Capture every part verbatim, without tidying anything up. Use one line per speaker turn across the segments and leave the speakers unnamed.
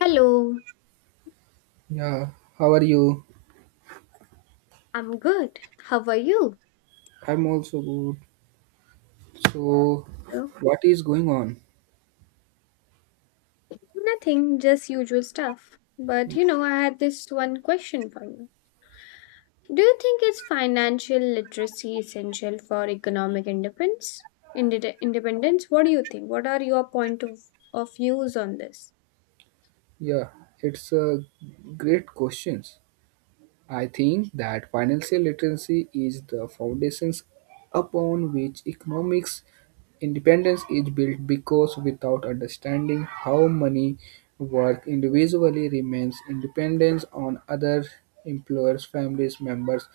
Hello,
Yeah, how are you?
I'm good. How are you?
I'm also good. So,
So,
what is going on?
nothing, just usual stuff. But you know, I had this one question for you. Do you think is financial literacy essential for economic independence? Inde- independence? What do you think? What are your point of, of views on this?
Yeah, it's a great question. I think that financial literacy is the foundations upon which economics independence is built because without understanding how money works individually remains independence on other employers, families, members,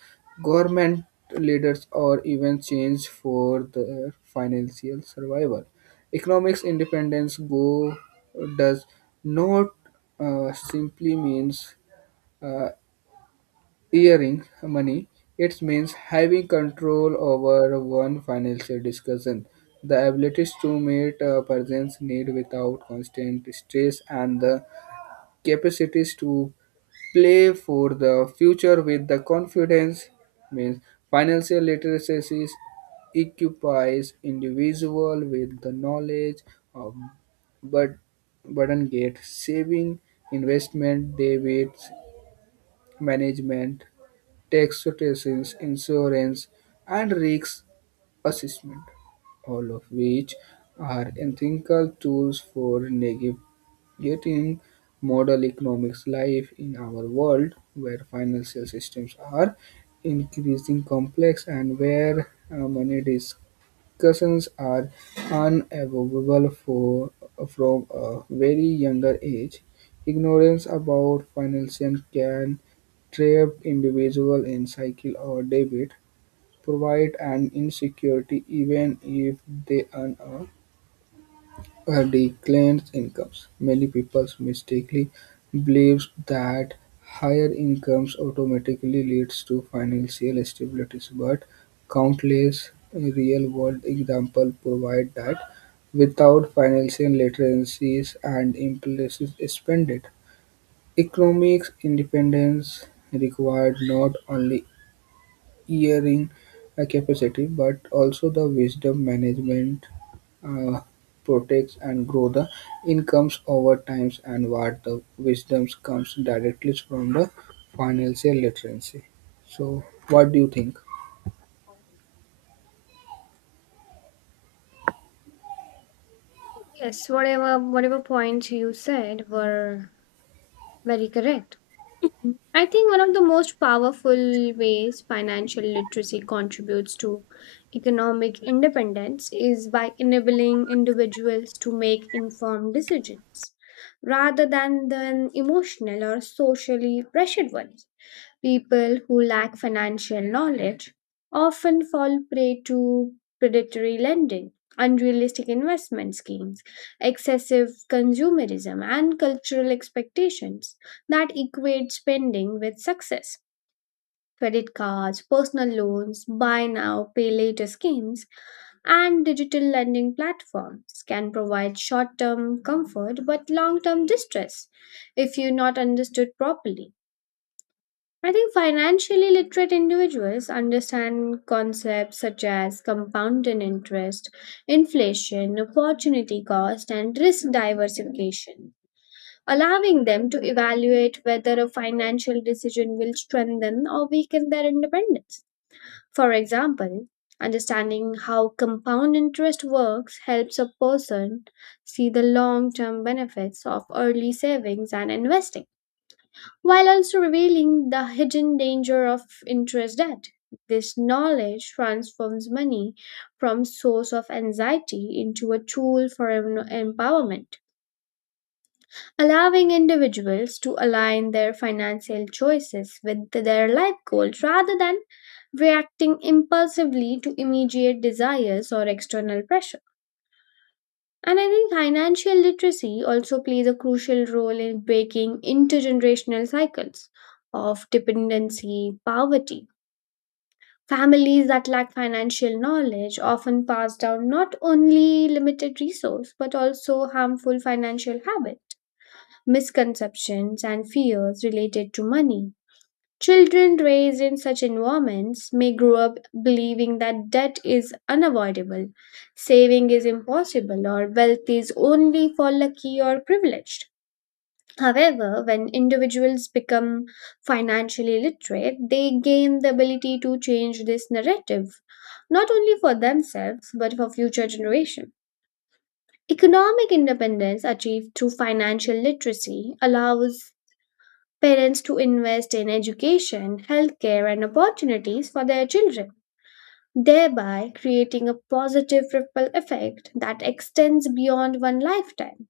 government leaders or even change for their financial survival. Economics independence go does not uh, simply means uh, earning money. It means having control over one financial discussion, the abilities to meet a person's need without constant stress, and the capacities to play for the future with the confidence. Means financial literacy equips individual with the knowledge of but burden gate saving, investment, debit management taxation, insurance, and risk assessment, all of which are ethical tools for navigating modern economics life in our world where financial systems are increasingly complex and where uh, money is discussions are unavoidable for, from a very younger age. Ignorance about financing can trap individuals in cycle or debit, provide an insecurity even if they earn a a decline incomes. Many people mistakenly believe that higher incomes automatically leads to financial stability, but countless real-world examples provide that without financial literacy and impulsive spending, economic independence required not only engineering uh, capacity, but also the wisdom management uh, protects and grow the incomes over times and what the wisdoms comes directly from the financial literacy. So what do you think?
Yes, whatever whatever points you said were very correct. Mm. I think one of the most powerful ways financial literacy contributes to economic independence is by enabling individuals to make informed decisions rather than, than emotional or socially pressured ones. People who lack financial knowledge often fall prey to predatory lending, unrealistic investment schemes, excessive consumerism, and cultural expectations that equate spending with success. Credit cards, personal loans, buy now, pay later schemes, and digital lending platforms can provide short term comfort but long term distress if you're not understood properly. I think financially literate individuals understand concepts such as compounding interest, inflation, opportunity cost, and risk diversification, allowing them to evaluate whether a financial decision will strengthen or weaken their independence. For example, understanding how compound interest works helps a person see the long term benefits of early savings and investing while also revealing the hidden danger of interest debt. This knowledge transforms money from source of anxiety into a tool for em- empowerment, allowing individuals to align their financial choices with their life goals rather than reacting impulsively to immediate desires or external pressure. And I think financial literacy also plays a crucial role in breaking intergenerational cycles of dependency, poverty. Families that lack financial knowledge often pass down not only limited resource but also harmful financial habits, misconceptions, and fears related to money. Children raised in such environments may grow up believing that debt is unavoidable, saving is impossible, or wealth is only for lucky or privileged. However, when individuals become financially literate, they gain the ability to change this narrative, not only for themselves but for future generations. Economic independence achieved through financial literacy allows parents to invest in education, healthcare, and opportunities for their children, thereby creating a positive ripple effect that extends beyond one lifetime.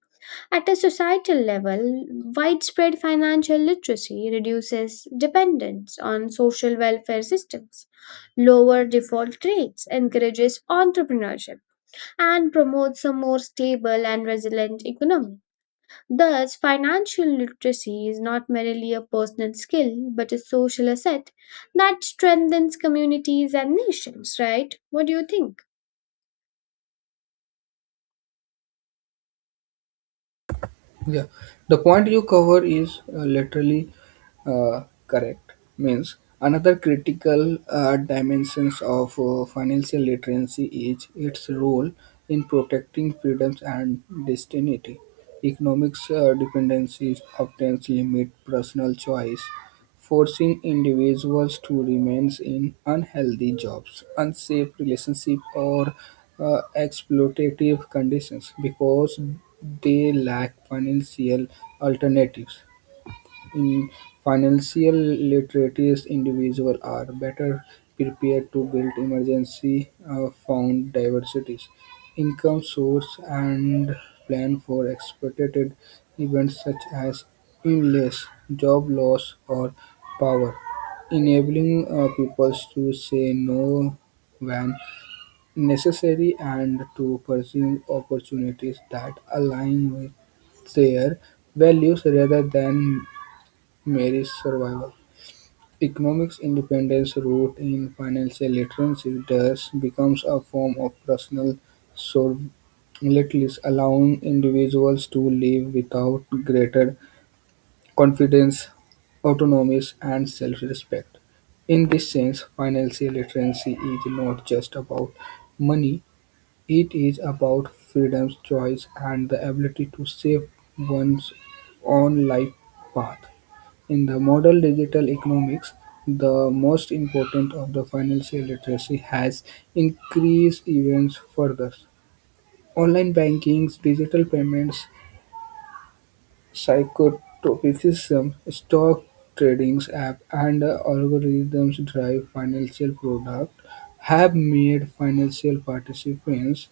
At a societal level, widespread financial literacy reduces dependence on social welfare systems, lower default rates, encourages entrepreneurship, and promotes a more stable and resilient economy. Thus, financial literacy is not merely a personal skill but a social asset that strengthens communities and nations, right? What do you think?
Yeah, the point you cover is uh, literally uh, correct. Means another critical uh, dimensions of uh, financial literacy is its role in protecting freedoms and destiny. Economics uh, dependencies often limit personal choice forcing individuals to remain in unhealthy jobs, unsafe relationships, or uh, exploitative conditions because they lack financial alternatives in financial literacy individuals are better prepared to build emergency uh, fund diversities, income source and plan for expected events such as illness, job loss or power, enabling uh, people to say no when necessary and to pursue opportunities that align with their values rather than Mary's survival. Economic independence, rooted in financial literacy, thus becomes a form of personal solvency, allowing individuals to live without greater confidence, autonomy, and self-respect. In this sense, financial literacy is not just about money, it is about freedom, choice, and the ability to shape one's own life path. In the modern digital economics, the most important of the financial literacy has increased even further. Online banking, digital payments, psychotropism, stock trading app, and algorithms drive financial product have made financial participants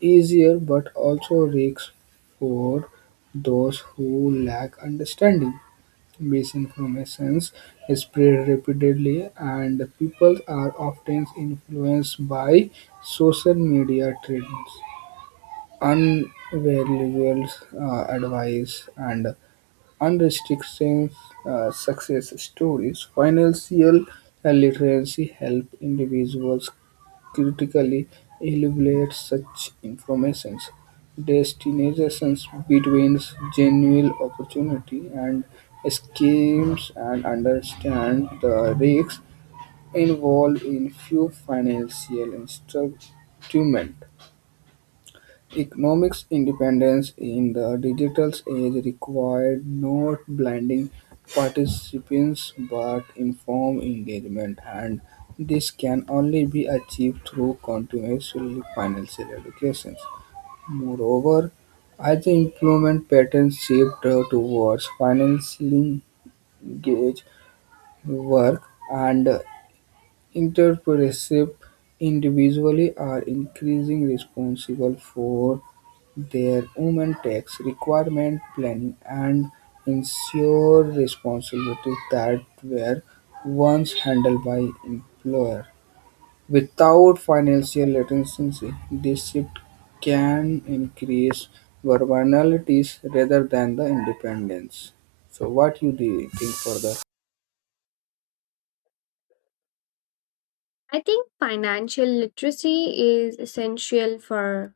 easier but also risks for those who lack understanding. Misinformation is spread rapidly, and people are often influenced by social media trends, unvaluable uh, advice, and unrestricted uh, success stories, financial literacy help individuals critically evaluate such information, destinations between genuine opportunity and schemes, and understand the risks involved in few financial instruments. Economic independence in the digital age required not blinding participants but informed engagement, and this can only be achieved through continuous financial education. Moreover, as the employment patterns shift uh, towards financially engaged work and entrepreneurship individually are increasingly responsible for their own tax requirement planning and ensure responsibilities that were once handled by employer. Without financial literacy, this shift can increase vulnerabilities rather than the independence. So what you do you think further?
I think financial literacy is essential for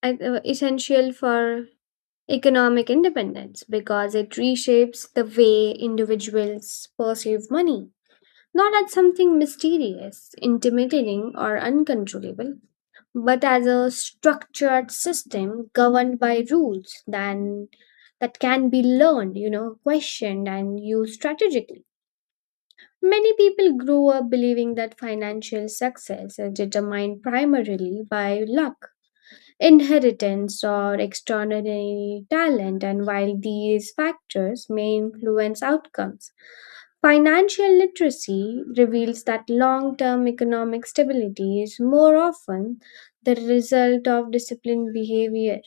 I- uh, essential for economic independence because it reshapes the way individuals perceive money, not as something mysterious, intimidating, or uncontrollable, but as a structured system governed by rules then that can be learned, you know questioned, and used strategically. Many people grow up believing that financial success is determined primarily by luck, inheritance, or extraordinary talent, and while these factors may influence outcomes, financial literacy reveals that long term economic stability is more often the result of disciplined behavior,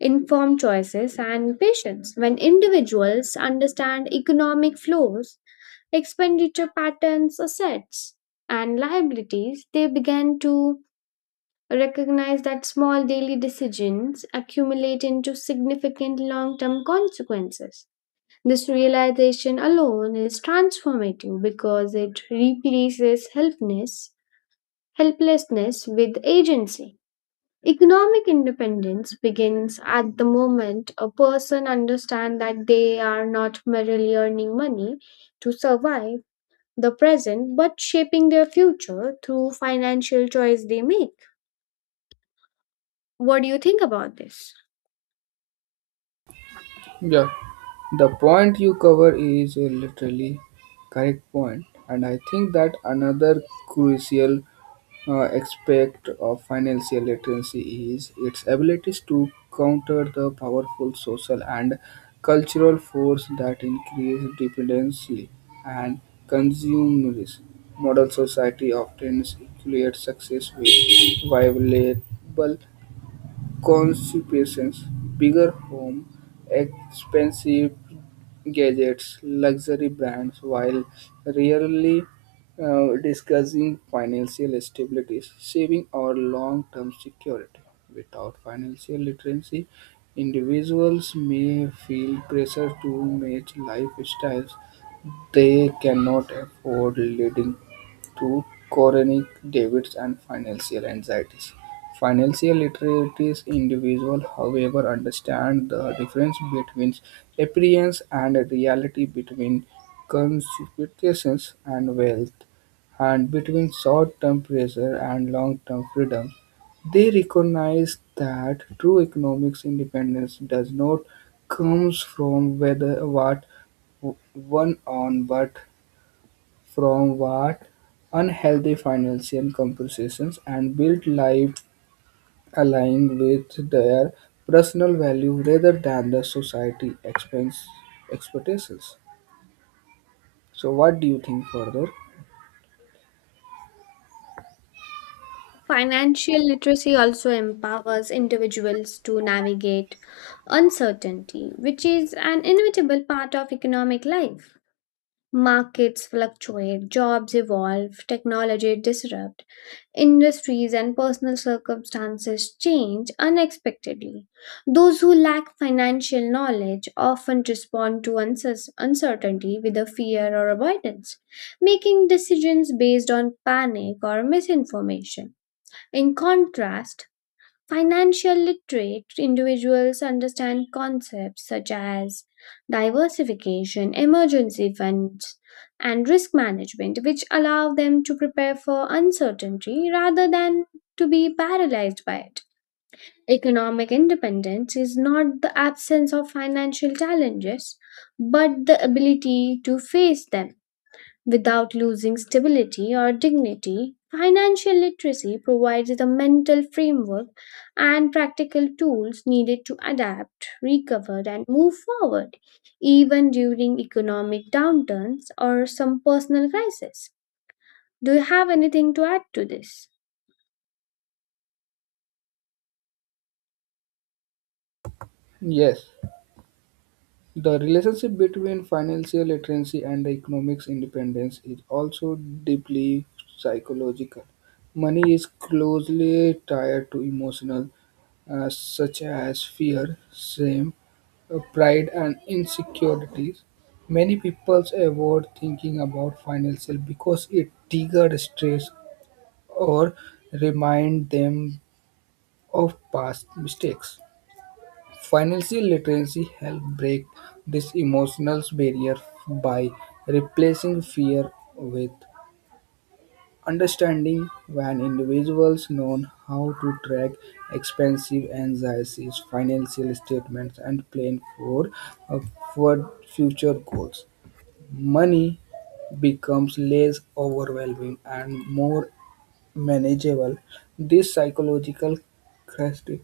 informed choices, and patience. When individuals understand economic flows, expenditure patterns, assets, and liabilities, they begin to recognize that small daily decisions accumulate into significant long term consequences. This realization alone is transformative because it replaces helplessness, helplessness with agency. Economic independence begins at the moment a person understands that they are not merely earning money to survive the present but shaping their future through financial choice they make. What do you think about this?
Yeah, the point you cover is a literally correct point, and I think that another crucial uh, aspect of financial literacy is its abilities to counter the powerful social and cultural force that increase dependency and consumerism. Modern society often equates success with viable consequences: bigger homes, expensive gadgets, luxury brands, while rarely uh, discussing financial stability, saving, or long-term security. Without financial literacy, individuals may feel pressure to match lifestyles they cannot afford leading to chronic debts and financial anxieties. Financial literate individuals, however, understand the difference between appearance and reality, between conspicuousness and wealth, and between short-term pressure and long-term freedom. They recognize that true economic independence does not comes from whether what one on but from what unhealthy financial comparisons and built life aligned with their personal value rather than the society expense expectations. So what do you think further?
Financial literacy also empowers individuals to navigate uncertainty, which is an inevitable part of economic life. Markets fluctuate, jobs evolve, technology disrupt, industries and personal circumstances change unexpectedly. Those who lack financial knowledge often respond to uncer- uncertainty with a fear or avoidance, making decisions based on panic or misinformation. In contrast, financial literate individuals understand concepts such as diversification, emergency funds, and risk management, which allow them to prepare for uncertainty rather than to be paralyzed by it. Economic independence is not the absence of financial challenges, but the ability to face them. Without losing stability or dignity, financial literacy provides the mental framework and practical tools needed to adapt, recover, and move forward, even during economic downturns or some personal crisis. Do you have anything to add to this?
Yes, the relationship between financial literacy and economic independence is also deeply psychological. Money is closely tied to emotional uh, such as fear, shame, uh, pride, and insecurities. Many people avoid thinking about financial because it triggers stress or remind them of past mistakes. Financial literacy helps break this emotional barrier by replacing fear with understanding when individuals know how to track expensive anxieties, financial statements, and plan for, uh, for future goals, money becomes less overwhelming and more manageable. This psychological crisis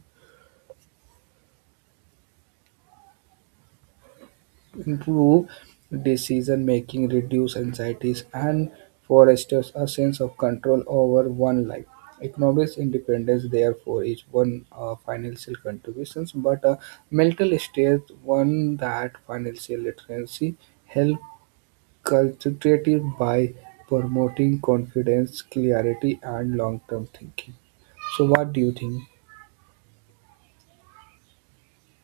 improve decision making, reduce anxieties, and fosters a sense of control over one life. Economic independence, therefore, is one uh, financial contributions, but a mental state one that financial literacy help cultivate it by promoting confidence, clarity, and long-term thinking. So, what do you think?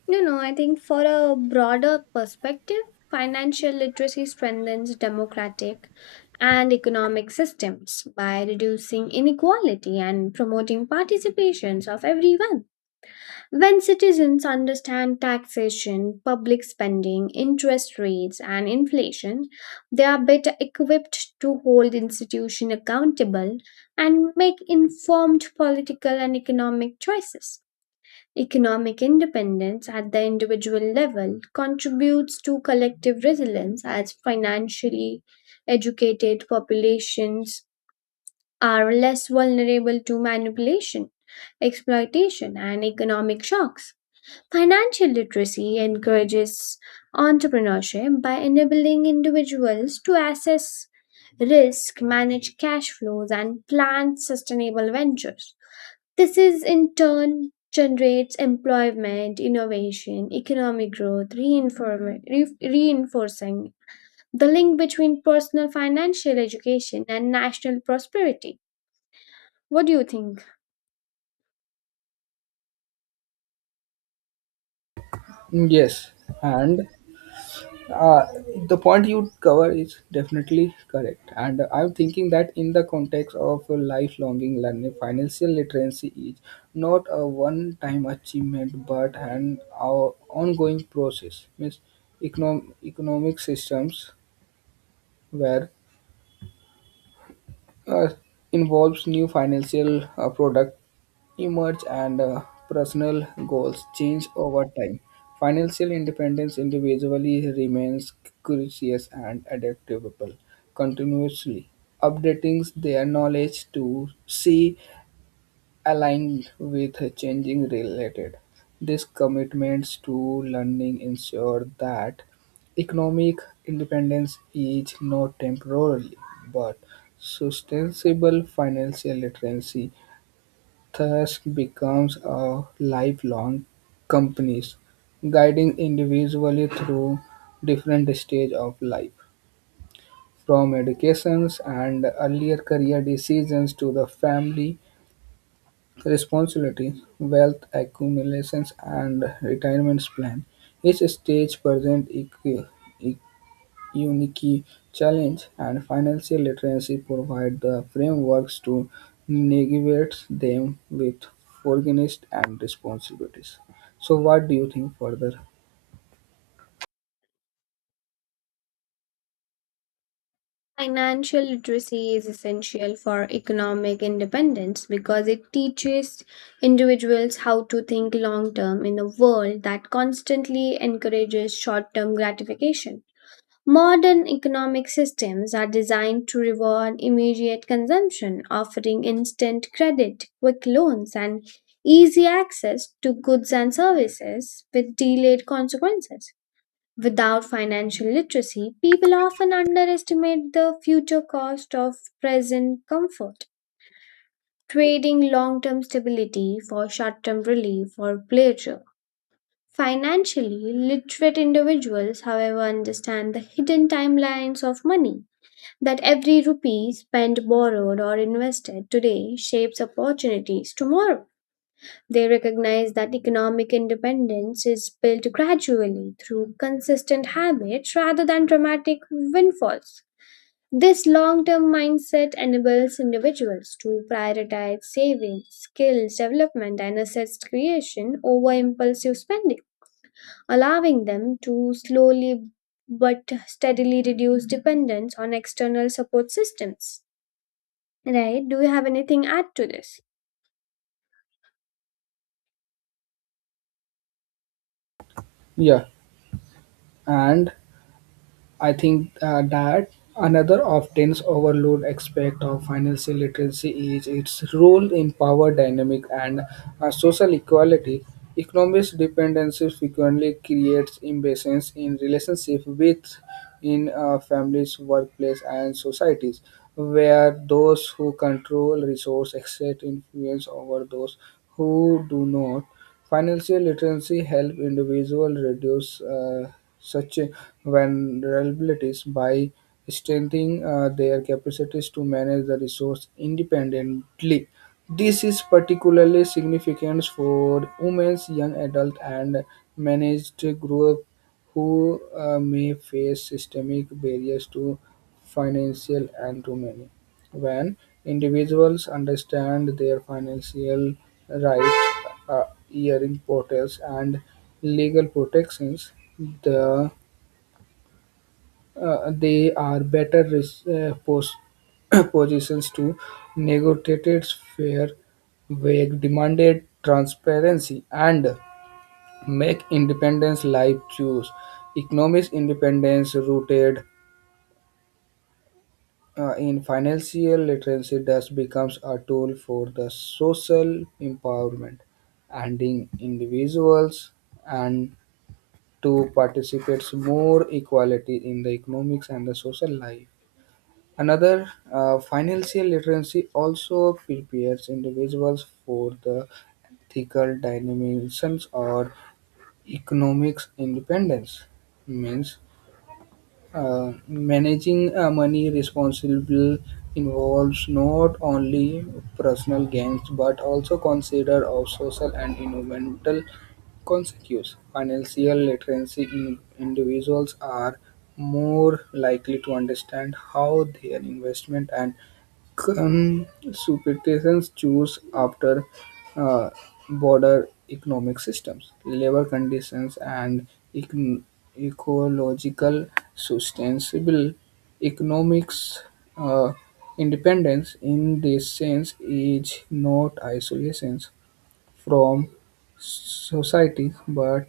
No, no, I think for a broader perspective, financial literacy strengthens democratic and economic systems by reducing inequality and promoting participations of everyone. When citizens understand taxation, public spending, interest rates, and inflation, they are better equipped to hold institutions accountable and make informed political and economic choices. Economic independence at the individual level contributes to collective resilience as financially educated populations are less vulnerable to manipulation, exploitation, and economic shocks. Financial literacy encourages entrepreneurship by enabling individuals to assess risk, manage cash flows, and plan sustainable ventures. This is in turn generates employment, innovation, economic growth, reinform- re- reinforcing the link between personal financial education and national prosperity. What do you think?
Yes, and uh, the point you cover is definitely correct and I'm thinking that in the context of lifelong learning financial literacy is not a one time achievement but an o- ongoing process means econom- economic systems where uh, involves new financial uh, product emerge and uh, personal goals change over time. Financial independence individually remains curious and adaptable, continuously updating their knowledge to see aligned with changing related. These commitments to learning ensure that economic independence is not temporarily but sustainable financial literacy thus becomes a lifelong companies, guiding individually through different stage of life, from educations and earlier career decisions to the family responsibilities, wealth accumulations, and retirement plan. Each stage presents unique challenge and financial literacy provide the frameworks to navigate them with foreignness and responsibilities. So, what do you think further?
Financial literacy is essential for economic independence because it teaches individuals how to think long term in a world that constantly encourages short term gratification. Modern economic systems are designed to reward immediate consumption, offering instant credit, quick loans, and easy access to goods and services with delayed consequences. Without financial literacy, people often underestimate the future cost of present comfort, trading long term stability for short term relief or pleasure. Financially literate individuals, however, understand the hidden timelines of money that every rupee spent, borrowed, or invested today shapes opportunities tomorrow. They recognize that economic independence is built gradually through consistent habits rather than dramatic windfalls. This long term mindset enables individuals to prioritize savings, skills development, and assets creation over impulsive spending, allowing them to slowly but steadily reduce dependence on external support systems. Right? Do you have anything add to this?
Yeah, and I think uh, that another often overlooked aspect of financial literacy is its role in power dynamic and uh, social equality. Economic dependency frequently creates imbalance in relationship with in uh, families, workplace, and societies, where those who control resource exert influence over those who do not. Financial literacy helps individuals reduce uh, such vulnerabilities by strengthening uh, their capacities to manage the resource independently. This is particularly significant for women, young adults, and managed groups who uh, may face systemic barriers to financial and to many. When individuals understand their financial rights, uh, hearing portals, and legal protections, the, uh, they are better res- uh, pos- positions to negotiate fair wage, demanded transparency, and make independence life choose. Economic independence rooted Uh, in financial literacy, thus becomes a tool for the social empowerment, and in individuals and to participate more equality in the economics and the social life. Another uh, financial literacy also prepares individuals for the ethical dimensions or economics independence means uh, managing uh, money responsibly involves not only personal gains but also consider of social and environmental consequences. Financial literacy in individuals are more likely to understand how their investment and consumptions choose after uh, border economic systems, labor conditions, and econ- ecological sustainable economics. Uh, Independence, in this sense, is not isolation from society but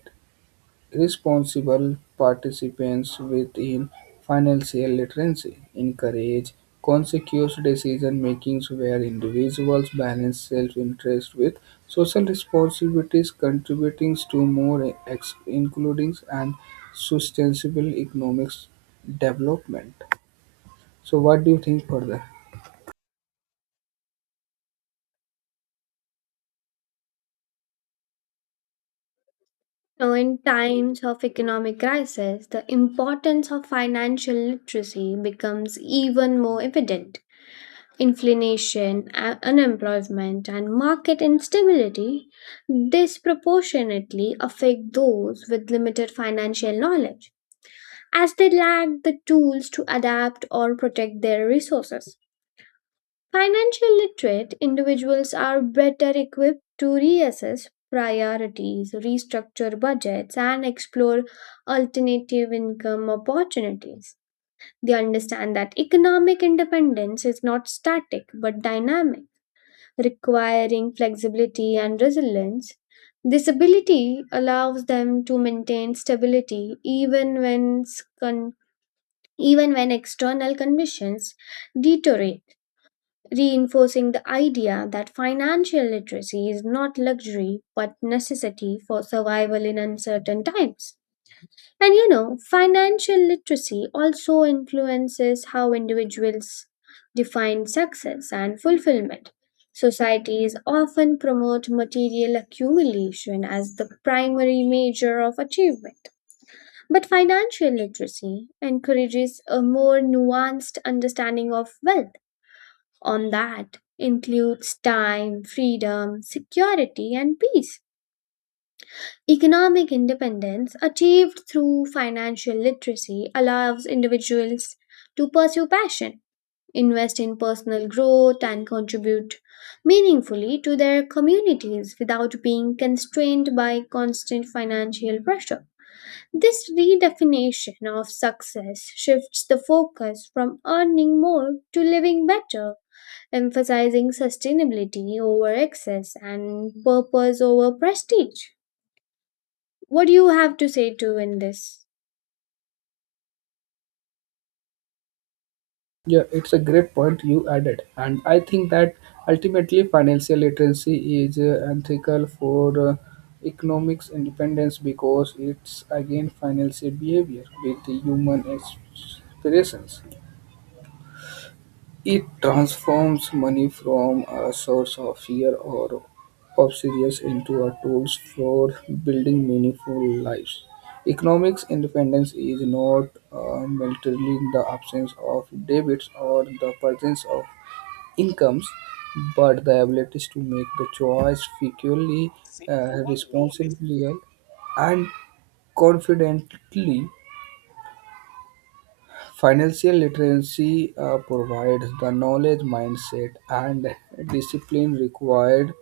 responsible participants within financial literacy encourage conscious decision-making where individuals balance self-interest with social responsibilities, contributing to more ex- inclusive and sustainable economic development. So, what do you think further?
Now, in times of economic crisis, the importance of financial literacy becomes even more evident. Inflation, a- unemployment, and market instability disproportionately affect those with limited financial knowledge, as they lack the tools to adapt or protect their resources. Financial literate individuals are better equipped to reassess priorities, restructure budgets, and explore alternative income opportunities. They understand that economic independence is not static but dynamic, requiring flexibility and resilience. This ability allows them to maintain stability even when, s- con- even when external conditions deteriorate, reinforcing the idea that financial literacy is not luxury but necessity for survival in uncertain times. And you know, financial literacy also influences how individuals define success and fulfillment. Societies often promote material accumulation as the primary measure of achievement. But financial literacy encourages a more nuanced understanding of wealth on that includes time, freedom, security, and peace. Economic independence achieved through financial literacy allows individuals to pursue passion, invest in personal growth, and contribute meaningfully to their communities without being constrained by constant financial pressure. This redefinition of success shifts the focus from earning more to living better, emphasizing sustainability over excess and purpose over prestige. What do you have to say to in this?
Yeah, it's a great point you added, and I think that ultimately financial literacy is uh, ethical for uh, economics independence because it's again financial behavior with the human aspirations. It transforms money from a source of fear or obsessions into a tool for building meaningful lives. Economics independence is not uh, militarily the absence of debits or the presence of incomes, but the abilities to make the choice frequently, uh, responsibly, and confidently. Financial literacy uh, provides the knowledge, mindset, and discipline required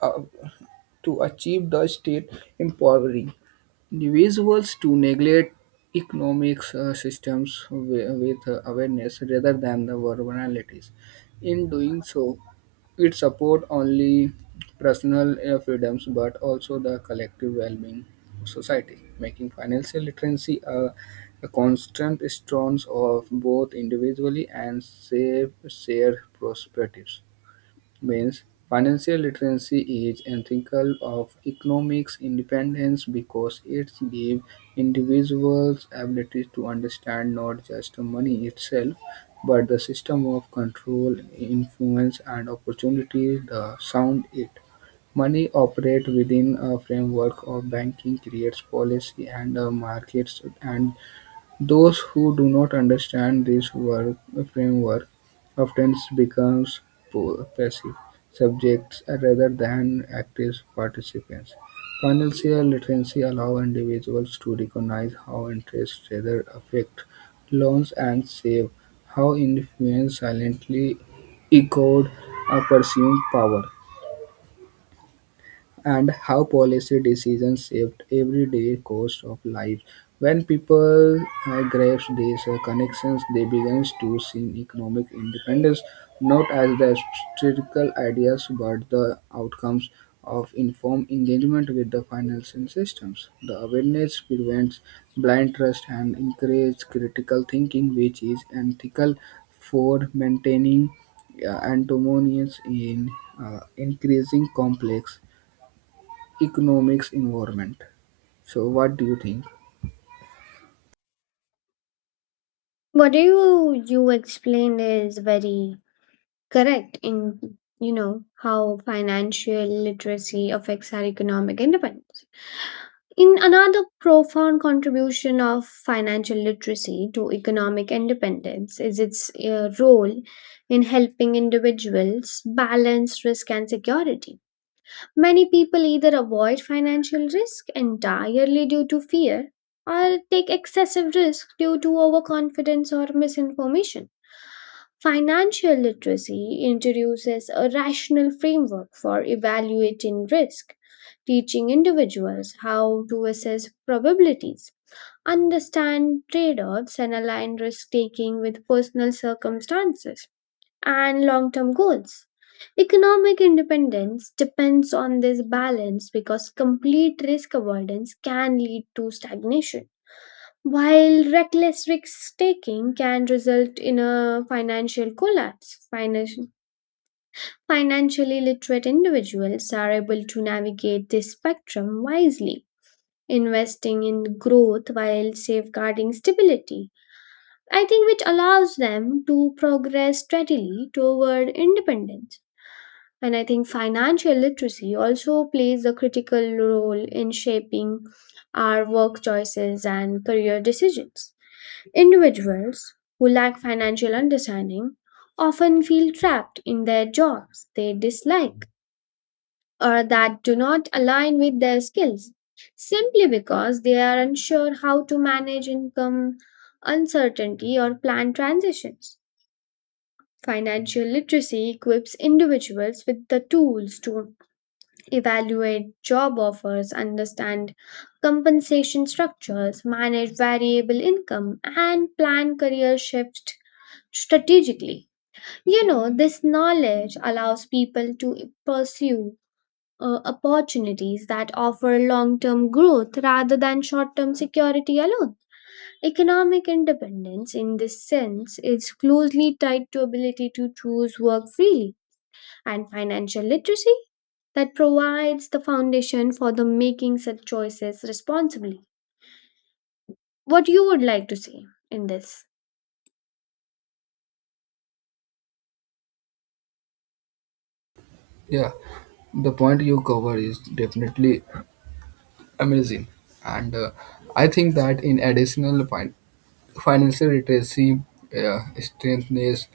uh, to achieve the state empowering individuals to neglect economic uh, systems wi- with uh, awareness rather than the vulnerabilities. In doing so, it support only personal uh, freedoms but also the collective well-being of society, making financial literacy a, a constant strength of both individually and safe, shared perspectives means financial literacy is ethical of economic independence because it gives individuals ability to understand not just money itself but the system of control influence and opportunity that sound it. Money operates within a framework of banking, creates policy and uh, markets, and those who do not understand this work framework often become po- passive subjects rather than active participants. Financial literacy allows individuals to recognize how interest rather affect loans and save, how influence silently echoed a perceived power and how policy decisions shaped everyday course of life. When people uh, grasp these uh, connections, they begin to see economic independence not as the theoretical ideas but the outcomes of informed engagement with the financial systems. The awareness prevents blind trust and encourages critical thinking, which is ethical for maintaining uh, antimonies in uh, increasing complex economics environment. So, what do you think?
What you you explained is very correct in you know how financial literacy affects our economic independence. In another profound contribution of financial literacy to economic independence is its uh, role in helping individuals balance risk and security. Many people either avoid financial risk entirely due to fear or take excessive risk due to overconfidence or misinformation. Financial literacy introduces a rational framework for evaluating risk, teaching individuals how to assess probabilities, understand trade offs, and align risk taking with personal circumstances and long term goals. Economic independence depends on this balance because complete risk avoidance can lead to stagnation, while reckless risk taking can result in a financial collapse. Financial, financially literate individuals are able to navigate this spectrum wisely, investing in growth while safeguarding stability. I think which allows them to progress steadily toward independence. And I think financial literacy also plays a critical role in shaping our work choices and career decisions. Individuals who lack financial understanding often feel trapped in their jobs they dislike or that do not align with their skills simply because they are unsure how to manage income uncertainty or plan transitions. Financial literacy equips individuals with the tools to evaluate job offers, understand compensation structures, manage variable income, and plan career shifts strategically. You know, this knowledge allows people to pursue uh, opportunities that offer long term growth rather than short term security alone. Economic independence, in this sense, is closely tied to ability to choose work freely, and financial literacy that provides the foundation for the making such choices responsibly. What you would like to say in this?
Yeah, the point you cover is definitely amazing, and uh, I think that in additional fin- financial literacy uh, strengthens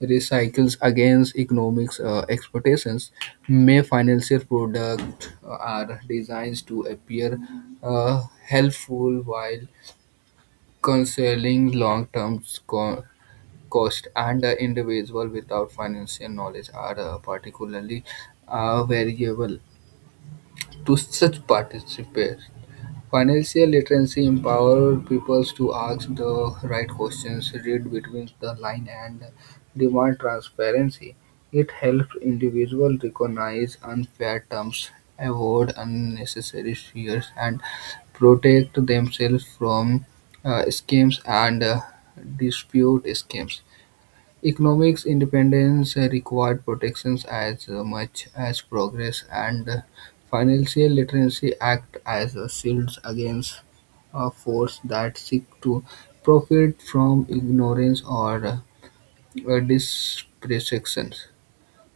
recycles against economics uh, expectations. May financial products are designed to appear uh, helpful while concealing long-term cost, and the individual without financial knowledge are uh, particularly uh, variable to such participants. Financial literacy empower people to ask the right questions, read between the line, and demand transparency. It helps individuals recognize unfair terms, avoid unnecessary fears, and protect themselves from uh, scams and uh, dispute scams. Economic independence uh, required protections as uh, much as progress, and uh, financial literacy act as a shield against a force that seek to profit from ignorance or uh, dispersion.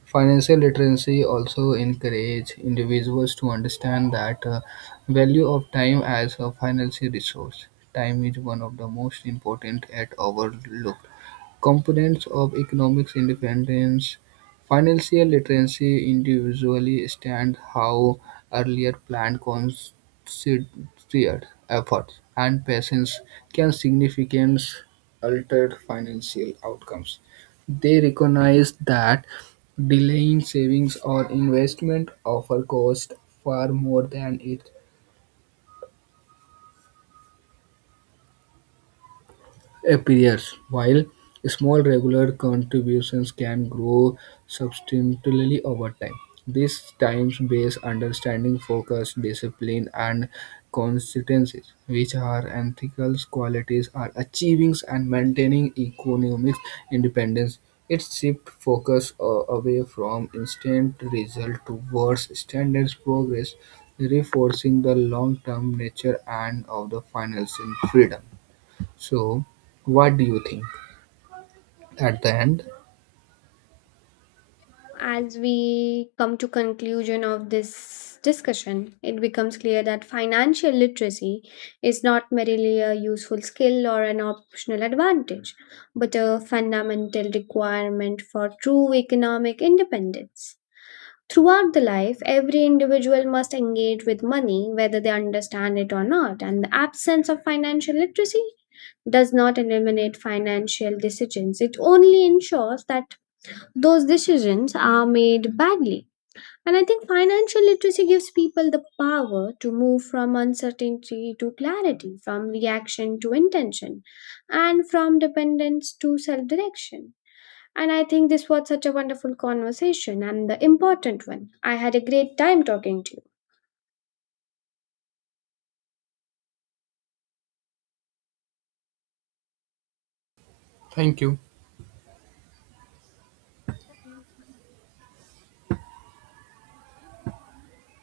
Financial literacy also encourages individuals to understand that uh, value of time as a financial resource. Time is one of the most important at overlooked components of economic independence. Financial literacy individually stand how earlier planned, considered efforts and patience can significantly alter financial outcomes. They recognize that delaying savings or investment offer cost far more than it appears, while small regular contributions can grow substantially over time. This time-based understanding focus, discipline, and consistency, which are ethical qualities, are achieving and maintaining economic independence. It shifts focus uh, away from instant result towards standards progress, reinforcing the long-term nature and of the financial freedom. So, what do you think, at the end?
As we come to conclusion of this discussion, it becomes clear that financial literacy is not merely a useful skill or an optional advantage but a fundamental requirement for true economic independence. Throughout the life, every individual must engage with money whether they understand it or not, and the absence of financial literacy does not eliminate financial decisions. It only ensures that those decisions are made badly. And I think financial literacy gives people the power to move from uncertainty to clarity, from reaction to intention, and from dependence to self direction. And I think this was such a wonderful conversation and the important one. I had a great time talking to you.
Thank you.